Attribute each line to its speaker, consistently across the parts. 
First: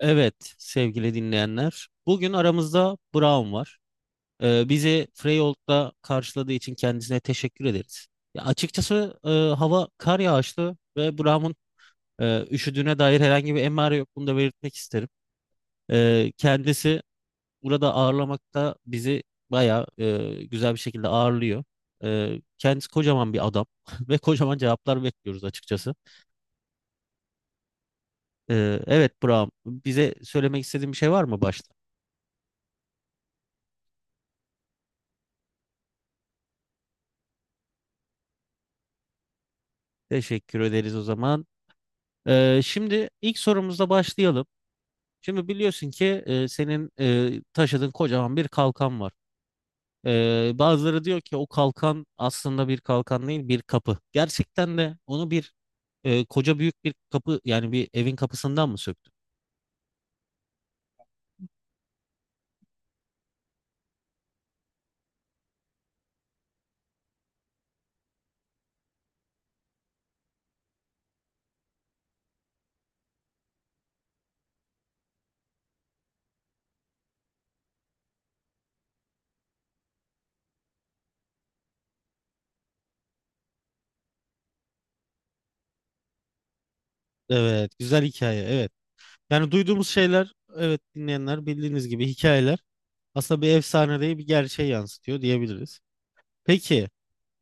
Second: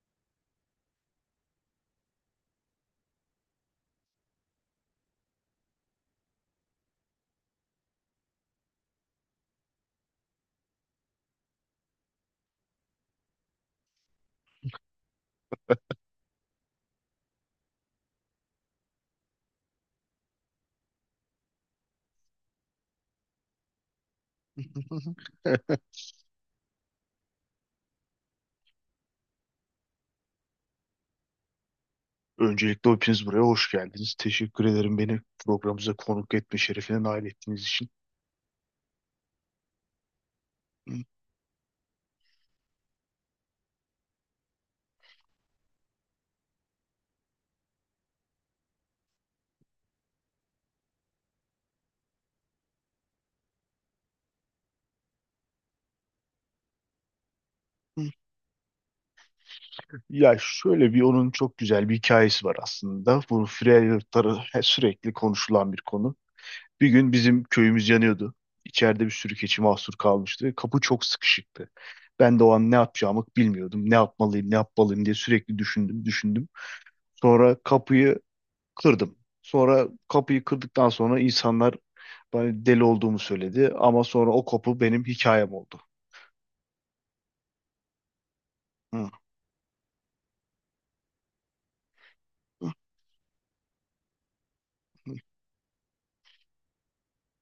Speaker 1: Evet sevgili dinleyenler. Bugün aramızda Brown var. Bizi Freyold'da karşıladığı için kendisine teşekkür ederiz. Ya açıkçası hava kar yağışlı ve Brown'un üşüdüğüne dair herhangi bir emare yok. Bunu da belirtmek isterim. Kendisi burada ağırlamakta bizi bayağı güzel bir şekilde ağırlıyor. Kendisi kocaman bir adam ve kocaman cevaplar bekliyoruz açıkçası. Evet Brown, bize söylemek istediğin bir şey var mı başta?
Speaker 2: Öncelikle hepiniz buraya hoş geldiniz. Teşekkür ederim beni programımıza konuk etme şerefine nail ettiğiniz için.
Speaker 1: Teşekkür
Speaker 2: Hı,
Speaker 1: ederiz o zaman. Şimdi ilk sorumuzla başlayalım. Şimdi biliyorsun ki senin taşıdığın kocaman bir kalkan var. Bazıları diyor ki o kalkan aslında bir kalkan değil bir kapı. Gerçekten de onu bir koca büyük bir kapı, yani bir
Speaker 2: hı.
Speaker 1: evin kapısından mı söktün?
Speaker 2: Ya şöyle bir onun çok güzel bir hikayesi var aslında. Bu Freyalıkları sürekli konuşulan bir konu. Bir gün bizim köyümüz yanıyordu. İçeride bir sürü keçi mahsur kalmıştı. Kapı çok sıkışıktı. Ben de o an ne yapacağımı bilmiyordum. Ne yapmalıyım, ne yapmalıyım diye sürekli düşündüm, düşündüm. Sonra kapıyı kırdım. Sonra kapıyı kırdıktan sonra insanlar bana deli olduğumu söyledi. Ama sonra o kapı benim hikayem oldu.
Speaker 1: Evet, güzel hikaye. Evet.
Speaker 2: Hı.
Speaker 1: Yani duyduğumuz şeyler, evet dinleyenler, bildiğiniz gibi hikayeler aslında bir efsane değil bir gerçeği yansıtıyor diyebiliriz. Peki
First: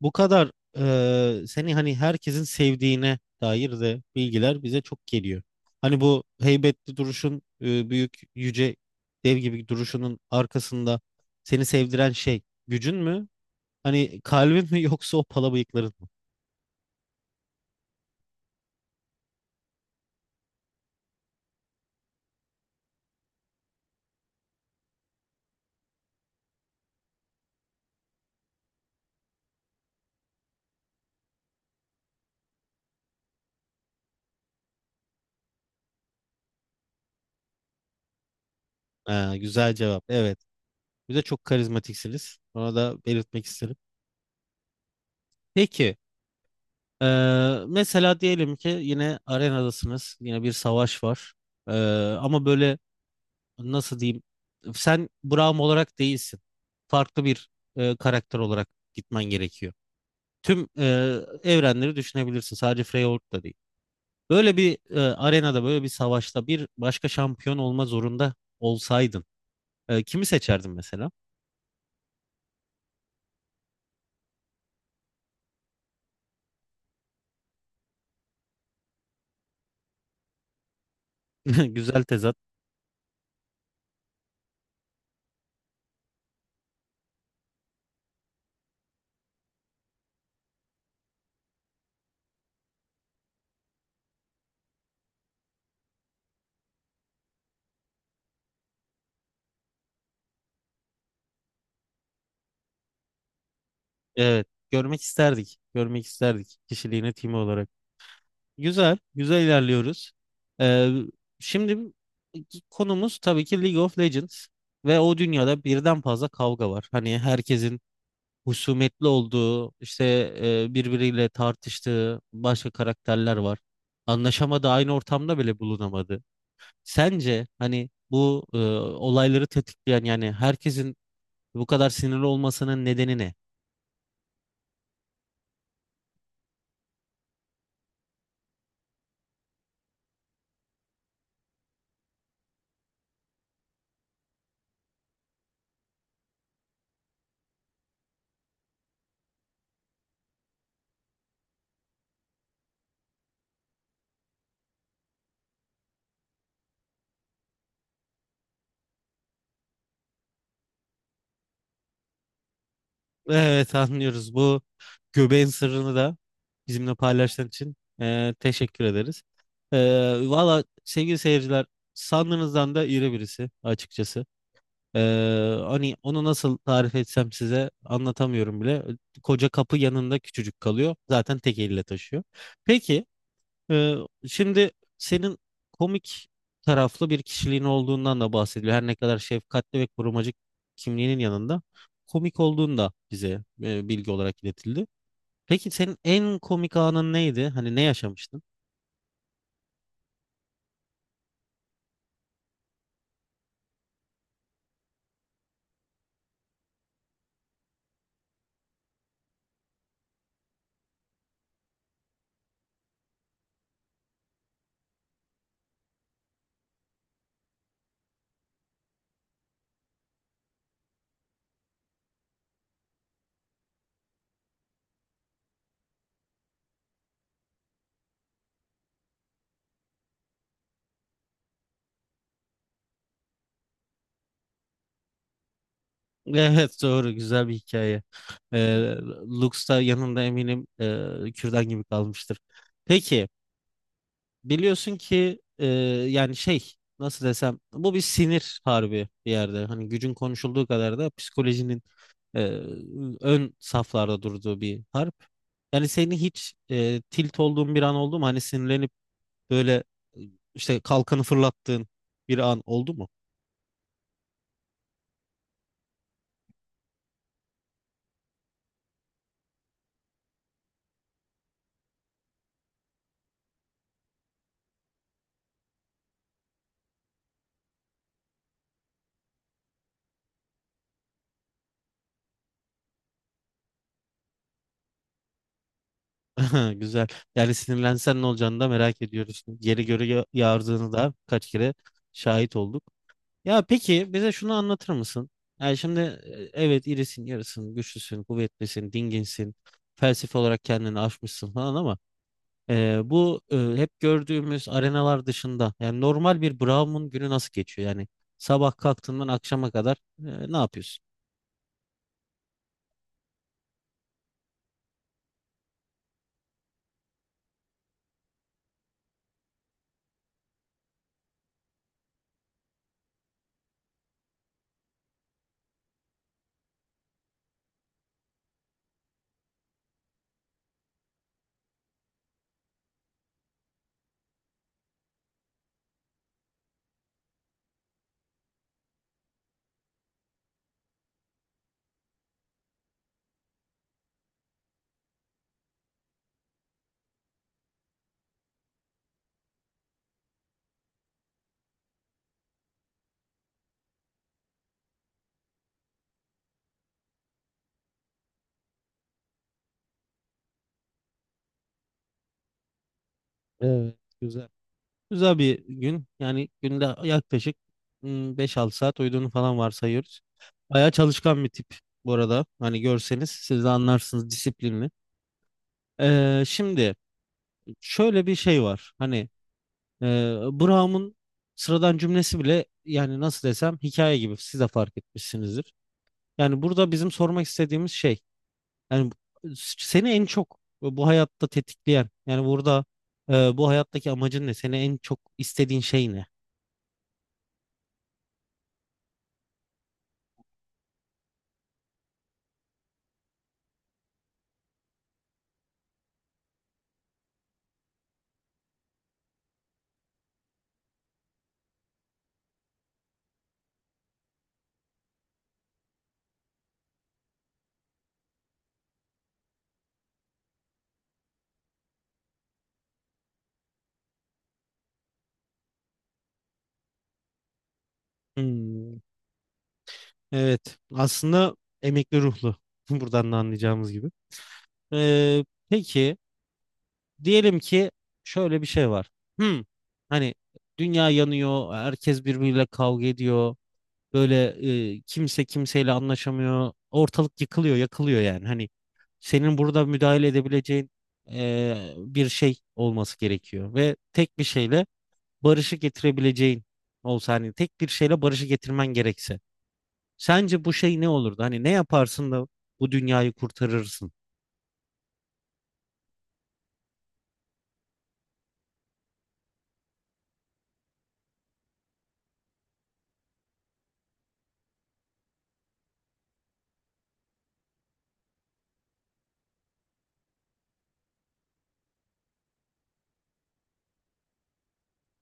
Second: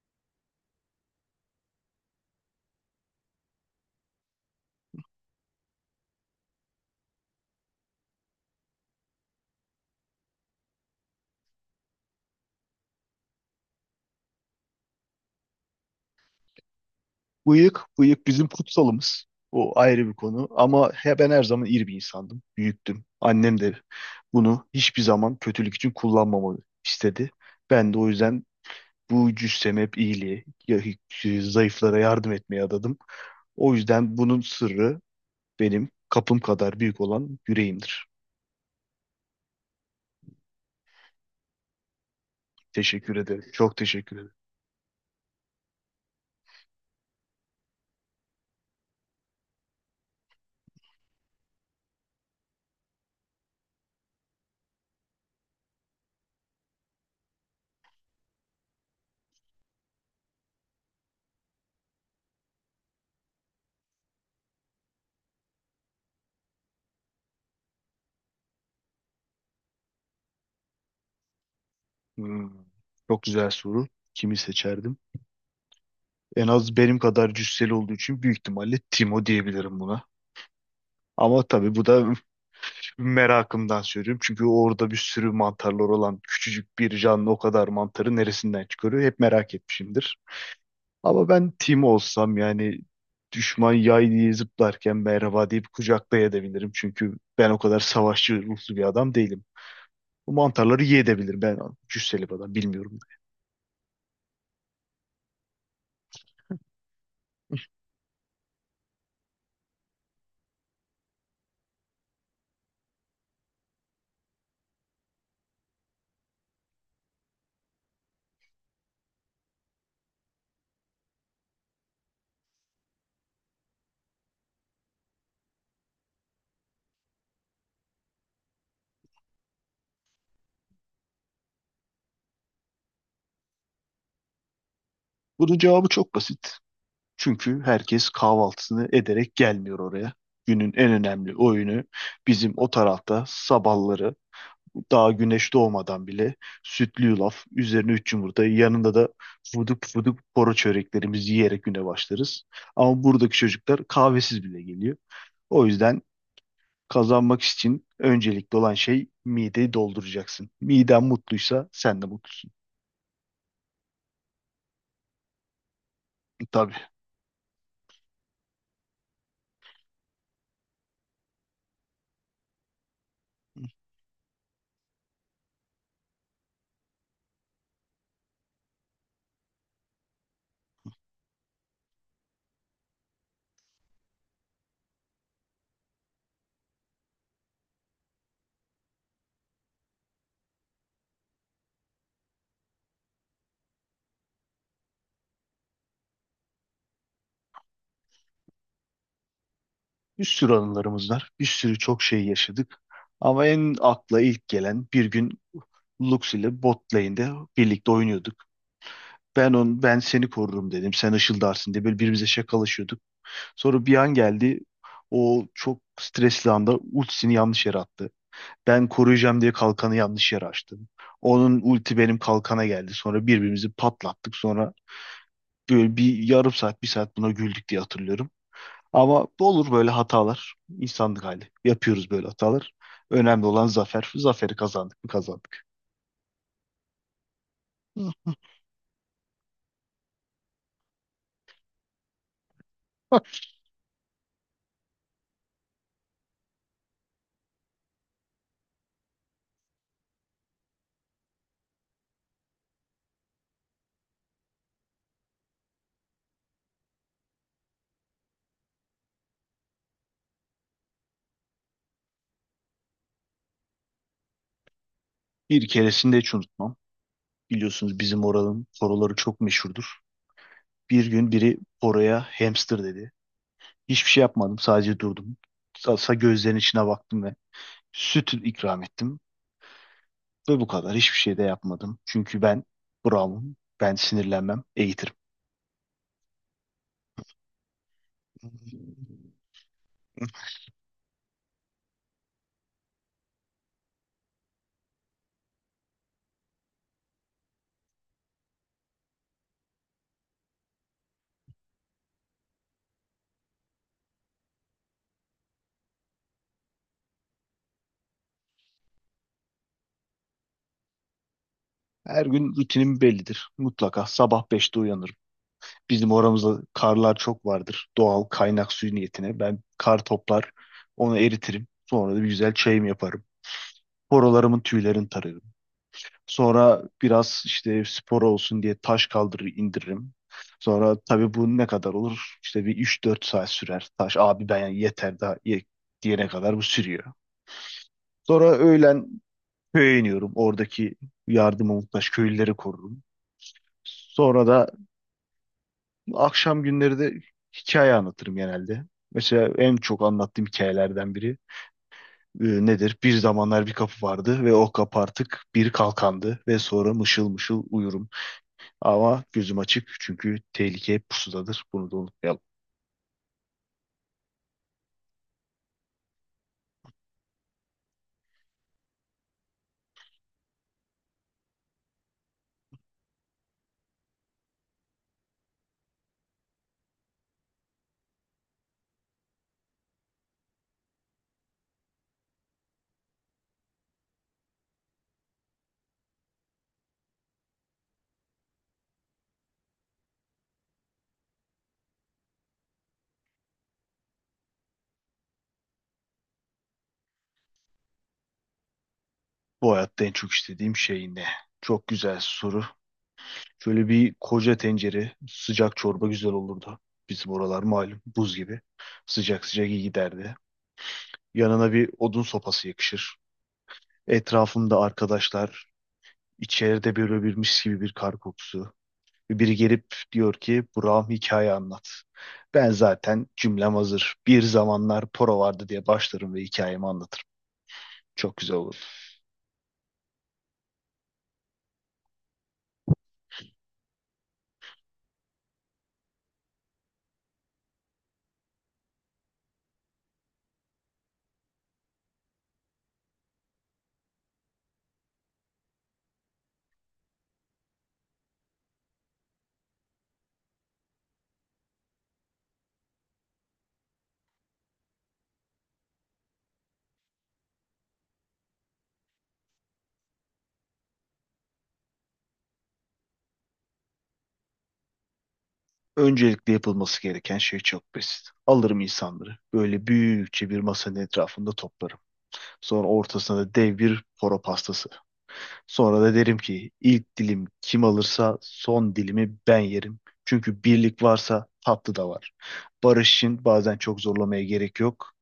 Speaker 1: bu kadar seni hani herkesin sevdiğine dair de bilgiler bize çok geliyor. Hani bu heybetli duruşun, büyük yüce dev gibi duruşunun arkasında seni sevdiren şey gücün mü? Hani kalbin mi yoksa o pala bıyıkların mı?
Speaker 2: Bıyık, bıyık bizim kutsalımız. O ayrı bir konu. Ama he, ben her zaman iyi bir insandım. Büyüktüm. Annem de bunu hiçbir zaman kötülük için kullanmamamı istedi. Ben de o yüzden bu cüssemi hep iyiliğe, zayıflara yardım etmeye adadım. O yüzden bunun sırrı benim kapım kadar büyük olan yüreğimdir.
Speaker 1: Ha, güzel cevap. Evet. Bize çok karizmatiksiniz. Ona da
Speaker 2: Teşekkür
Speaker 1: belirtmek
Speaker 2: ederim.
Speaker 1: isterim.
Speaker 2: Çok teşekkür ederim.
Speaker 1: Peki, e, mesela diyelim ki yine arenadasınız, yine bir savaş var. E, Ama böyle nasıl diyeyim, sen Braum olarak değilsin. Farklı bir karakter olarak gitmen gerekiyor. Tüm evrenleri düşünebilirsin, sadece Freyorg da değil. Böyle bir arenada, böyle bir savaşta bir başka şampiyon olma zorunda olsaydın, kimi seçerdin mesela?
Speaker 2: Hmm, Çok güzel soru. Kimi seçerdim? En az benim kadar cüsseli olduğu için büyük ihtimalle Timo diyebilirim buna. Ama tabii bu
Speaker 1: Güzel
Speaker 2: da
Speaker 1: tezat.
Speaker 2: merakımdan söylüyorum. Çünkü orada bir sürü mantarlar olan küçücük bir canlı o kadar mantarı neresinden çıkarıyor? Hep merak etmişimdir. Ama ben Timo olsam yani düşman yay diye zıplarken merhaba deyip kucaklayabilirim. Çünkü ben o kadar savaşçı ruhlu bir adam değilim. Bu mantarları yiyebilirim. Ben cüsseli bir adam bilmiyorum.
Speaker 1: Evet, görmek isterdik, görmek isterdik kişiliğini, timi olarak. Güzel, güzel ilerliyoruz. Ee, Şimdi konumuz tabii ki League of Legends ve o dünyada birden fazla kavga var. Hani herkesin husumetli olduğu, işte birbiriyle tartıştığı başka karakterler var. Anlaşamadığı, aynı ortamda bile bulunamadı. Sence hani bu olayları tetikleyen, yani herkesin bu kadar sinirli olmasının nedeni ne?
Speaker 2: Bunun cevabı çok basit. Çünkü herkes kahvaltısını ederek gelmiyor oraya. Günün en önemli oyunu bizim o tarafta sabahları daha güneş doğmadan bile sütlü yulaf, üzerine üç yumurta, yanında da fuduk fuduk poro çöreklerimizi yiyerek güne başlarız. Ama buradaki çocuklar kahvesiz bile geliyor. O yüzden kazanmak için öncelikli olan şey mideyi dolduracaksın. Miden mutluysa sen de mutlusun.
Speaker 1: Evet anlıyoruz. Bu göbeğin sırrını da
Speaker 2: Tabii.
Speaker 1: bizimle paylaştığın için teşekkür ederiz. E, Valla sevgili seyirciler, sandığınızdan da iri birisi açıkçası. E, Hani onu nasıl tarif etsem size anlatamıyorum bile. Koca kapı yanında küçücük kalıyor. Zaten tek elle taşıyor. Peki e, şimdi senin komik taraflı bir kişiliğin olduğundan da bahsediliyor. Her ne kadar şefkatli ve korumacı kimliğinin yanında komik olduğunda bize bilgi olarak iletildi. Peki senin en komik anın neydi? Hani ne yaşamıştın?
Speaker 2: Bir sürü anılarımız var. Bir sürü çok şey yaşadık. Ama en akla ilk gelen bir gün Lux ile bot lane'de birlikte oynuyorduk. Ben seni korurum dedim. Sen ışıldarsın diye böyle birbirimize şakalaşıyorduk. Sonra bir an geldi. O çok stresli anda ultisini yanlış yere attı. Ben koruyacağım diye kalkanı yanlış yere açtım. Onun ulti benim kalkana geldi. Sonra birbirimizi patlattık. Sonra böyle bir yarım saat, bir saat buna güldük diye hatırlıyorum. Ama olur böyle hatalar. İnsanlık hali. Yapıyoruz böyle hatalar. Önemli olan zafer. Zaferi kazandık mı kazandık.
Speaker 1: Evet doğru, güzel bir hikaye.
Speaker 2: Hı.
Speaker 1: Ee, Lux da yanında eminim kürdan gibi kalmıştır.
Speaker 2: Bak.
Speaker 1: Peki biliyorsun ki yani şey, nasıl desem, bu bir sinir harbi bir yerde. Hani gücün konuşulduğu kadar da psikolojinin e, ön saflarda durduğu bir harp. Yani seni hiç tilt olduğun bir an oldu mu? Hani sinirlenip böyle e, işte kalkanı fırlattığın bir an oldu mu?
Speaker 2: Bir keresinde hiç unutmam. Biliyorsunuz bizim oranın poroları çok meşhurdur. Bir gün biri poroya hamster dedi. Hiçbir şey yapmadım. Sadece durdum. Gözlerinin içine baktım ve süt ikram ettim. Ve bu kadar. Hiçbir şey de yapmadım. Çünkü ben Brown'um. Ben sinirlenmem. Eğitirim.
Speaker 1: Ha, güzel. Yani sinirlensen ne olacağını da merak ediyoruz. Yeri göre yağardığını da kaç kere şahit olduk. Ya peki bize şunu anlatır mısın? Yani şimdi evet irisin, yarısın, güçlüsün, kuvvetlisin, dinginsin. Felsefe olarak kendini aşmışsın falan ama bu hep gördüğümüz arenalar dışında yani normal bir Brahmin günü nasıl geçiyor? Yani sabah kalktığından akşama kadar ne yapıyorsun?
Speaker 2: Her gün rutinim bellidir. Mutlaka sabah 5'te uyanırım. Bizim oramızda karlar çok vardır. Doğal kaynak suyu niyetine. Ben kar toplar, onu eritirim. Sonra da bir güzel çayım yaparım. Horolarımın tüylerini tararım. Sonra biraz işte spor olsun diye taş kaldırır indiririm. Sonra tabii bu ne kadar olur? İşte bir 3-4 saat sürer. Taş abi ben yani yeter daha ye, diyene kadar bu sürüyor. Sonra öğlen köye iniyorum. Oradaki yardıma muhtaç köylüleri korurum. Sonra da akşam günleri de hikaye anlatırım genelde. Mesela en çok anlattığım hikayelerden biri nedir? Bir zamanlar bir kapı vardı ve o kapı artık bir kalkandı ve sonra mışıl mışıl uyurum. Ama gözüm açık çünkü tehlike hep pusudadır. Bunu da unutmayalım.
Speaker 1: Evet, güzel. Güzel bir gün. Yani günde yaklaşık hmm, 5-6 saat uyuduğunu falan varsayıyoruz. Bayağı çalışkan bir tip bu arada. Hani görseniz siz de anlarsınız, disiplinli. Şimdi şöyle bir şey var. Hani e, Brown'un sıradan cümlesi bile yani nasıl desem hikaye gibi, siz de fark etmişsinizdir. Yani burada bizim sormak istediğimiz şey, yani seni en çok bu hayatta tetikleyen, yani burada bu hayattaki amacın ne? Seni en çok istediğin şey ne?
Speaker 2: Bu hayatta en çok istediğim şey ne? Çok güzel soru. Şöyle bir koca tencere sıcak çorba güzel olurdu. Bizim oralar malum buz gibi. Sıcak sıcak iyi giderdi. Yanına bir odun sopası yakışır. Etrafımda arkadaşlar, İçeride böyle birmiş gibi bir kar kokusu. Biri gelip diyor ki Burak'ım hikaye anlat. Ben zaten cümlem hazır. Bir zamanlar Poro vardı diye başlarım ve hikayemi anlatırım. Çok güzel olur.
Speaker 1: Hmm, evet. Aslında emekli ruhlu. Buradan da anlayacağımız gibi. Peki diyelim ki şöyle bir şey var. Hmm, hani dünya yanıyor, herkes birbiriyle kavga ediyor. Böyle kimse kimseyle anlaşamıyor. Ortalık yıkılıyor, yakılıyor yani. Hani senin burada müdahale edebileceğin bir şey olması gerekiyor. Ve tek bir şeyle barışı getirebileceğin olsa, hani tek bir şeyle barışı getirmen gerekse. Sence bu şey ne olurdu? Hani ne yaparsın da bu dünyayı kurtarırsın?
Speaker 2: Öncelikle yapılması gereken şey çok basit. Alırım insanları. Böyle büyükçe bir masanın etrafında toplarım. Sonra ortasına da dev bir poro pastası. Sonra da derim ki ilk dilim kim alırsa son dilimi ben yerim. Çünkü birlik varsa tatlı da var. Barış için bazen çok zorlamaya gerek yok.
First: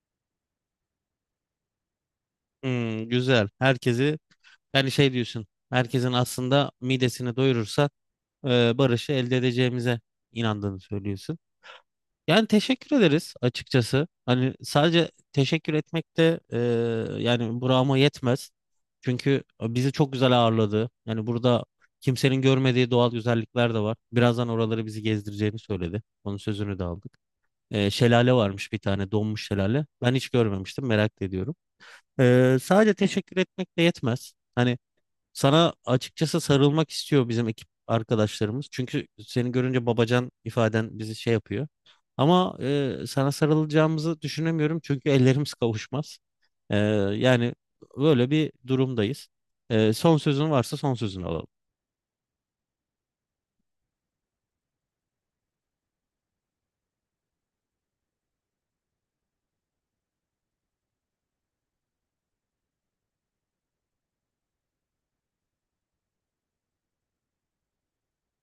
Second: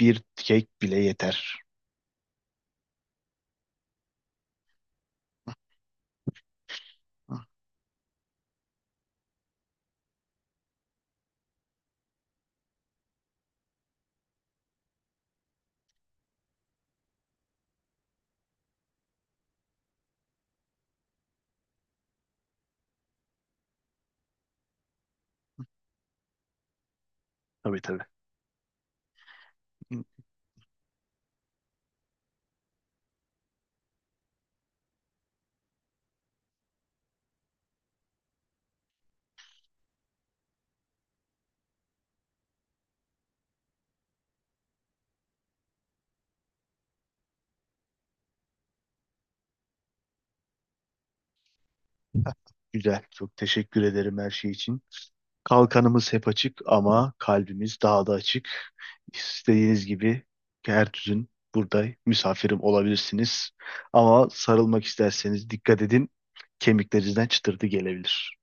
Speaker 2: Bir kek bile yeter.
Speaker 1: Hmm, güzel. Herkesi, yani şey diyorsun. Herkesin aslında
Speaker 2: Hı.
Speaker 1: midesini doyurursa barışı elde edeceğimize inandığını söylüyorsun. Yani teşekkür ederiz açıkçası. Hani sadece teşekkür etmek de yani burama yetmez. Çünkü bizi çok güzel ağırladı. Yani burada kimsenin görmediği doğal güzellikler de var. Birazdan oraları bizi gezdireceğini söyledi. Onun sözünü de aldık.
Speaker 2: Tabii tabii.
Speaker 1: Şelale varmış, bir tane donmuş şelale.
Speaker 2: Hı.
Speaker 1: Ben hiç görmemiştim, merak da ediyorum. Sadece teşekkür etmek de yetmez. Hani sana açıkçası sarılmak istiyor bizim ekip arkadaşlarımız. Çünkü seni görünce babacan ifaden bizi şey yapıyor. Ama sana sarılacağımızı düşünemiyorum çünkü ellerimiz kavuşmaz. E, Yani böyle bir durumdayız. Son sözün varsa son sözünü alalım.
Speaker 2: Güzel. Çok teşekkür ederim her şey için. Kalkanımız hep açık ama kalbimiz daha da açık. İstediğiniz gibi her düzün burada misafirim olabilirsiniz. Ama sarılmak isterseniz dikkat edin. Kemiklerinizden çıtırtı gelebilir.